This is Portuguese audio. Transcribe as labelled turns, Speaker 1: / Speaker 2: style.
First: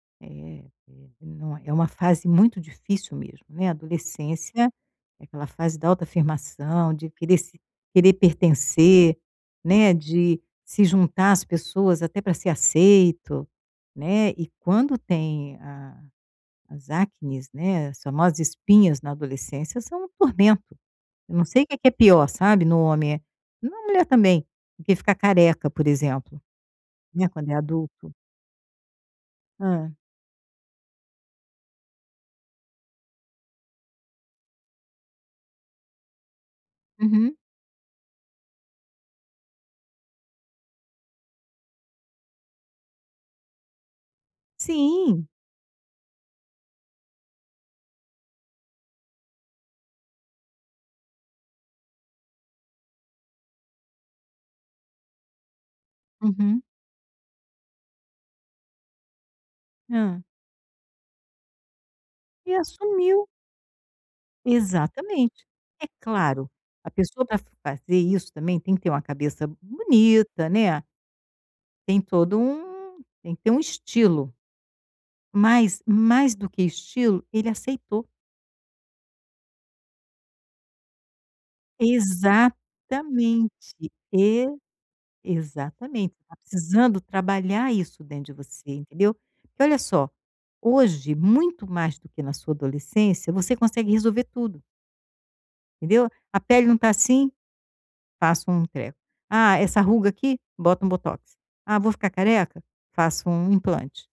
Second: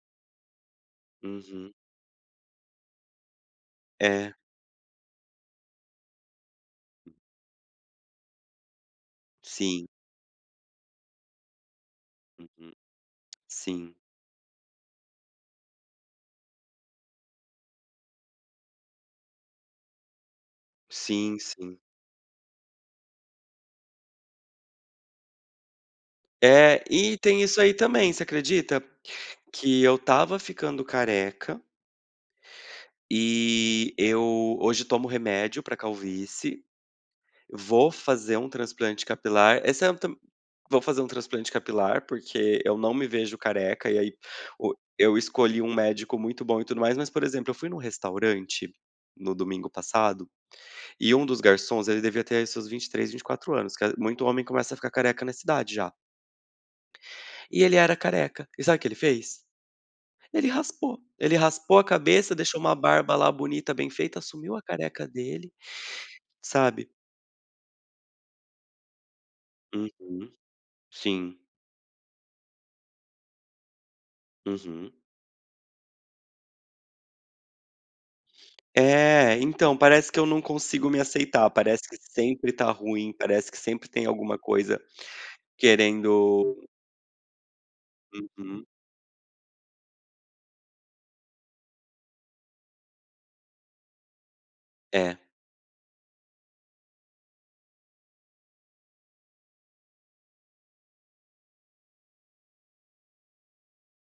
Speaker 1: É [unintelligible] não é
Speaker 2: Uhum.
Speaker 1: é uma fase muito difícil mesmo, né,
Speaker 2: É.
Speaker 1: adolescência é aquela fase da autoafirmação, de querer se querer pertencer,
Speaker 2: Sim.
Speaker 1: né, de se juntar às pessoas, até para ser
Speaker 2: Uhum.
Speaker 1: aceito,
Speaker 2: Sim.
Speaker 1: né, e quando tem a as acnes, né, as famosas espinhas na adolescência são um tormento, eu
Speaker 2: Sim,
Speaker 1: não sei
Speaker 2: sim.
Speaker 1: que que é pior sabe no homem é em uma mulher também, do que ficar careca, por exemplo,
Speaker 2: É, e
Speaker 1: não é,
Speaker 2: tem
Speaker 1: quando é
Speaker 2: isso aí também,
Speaker 1: adulto.
Speaker 2: você acredita? Que
Speaker 1: Hã.
Speaker 2: eu estava ficando careca e eu hoje tomo remédio para calvície.
Speaker 1: Uhum.
Speaker 2: Vou fazer um transplante capilar, esse é tam vou fazer um transplante capilar, porque eu não me vejo careca, e aí o eu
Speaker 1: Sim.
Speaker 2: escolhi um médico muito bom e tudo mais, mas por exemplo, eu fui em um restaurante no domingo passado, e um dos garçons, ele devia ter aí seus 23, 24 anos ca muito homem começa a ficar careca na cidade já.
Speaker 1: Uhum.
Speaker 2: E ele era careca, e sabe o que ele fez?
Speaker 1: Hã.
Speaker 2: Ele raspou. Ele raspou a cabeça,
Speaker 1: E
Speaker 2: deixou uma barba
Speaker 1: assumiu.
Speaker 2: lá, bonita, bem feita, assumiu a careca
Speaker 1: Exatamente.
Speaker 2: dele,
Speaker 1: É claro,
Speaker 2: sabe.
Speaker 1: a pessoa para fazer isso também, tem que ter uma cabeça
Speaker 2: Uhum.
Speaker 1: bonita, né.
Speaker 2: Sim.
Speaker 1: Tem todo um tem que ter um estilo.
Speaker 2: Uhum.
Speaker 1: Mas, mais do que estilo, ele aceitou.
Speaker 2: É, então, parece que eu não consigo me aceitar, parece que sempre está ruim, parece
Speaker 1: Exatamente,
Speaker 2: que sempre tem alguma
Speaker 1: e
Speaker 2: coisa
Speaker 1: exatamente. Está
Speaker 2: querendo
Speaker 1: precisando trabalhar isso dentro de
Speaker 2: Uhum.
Speaker 1: você, entendeu. Porque olha só, hoje, muito mais do que na sua adolescência, você consegue resolver tudo
Speaker 2: É.
Speaker 1: entendeu. "A pele não está assim", passo um treco. "Ah, essa ruga aqui", bota um botox. "Ah, vou ficar careca", faço um implante.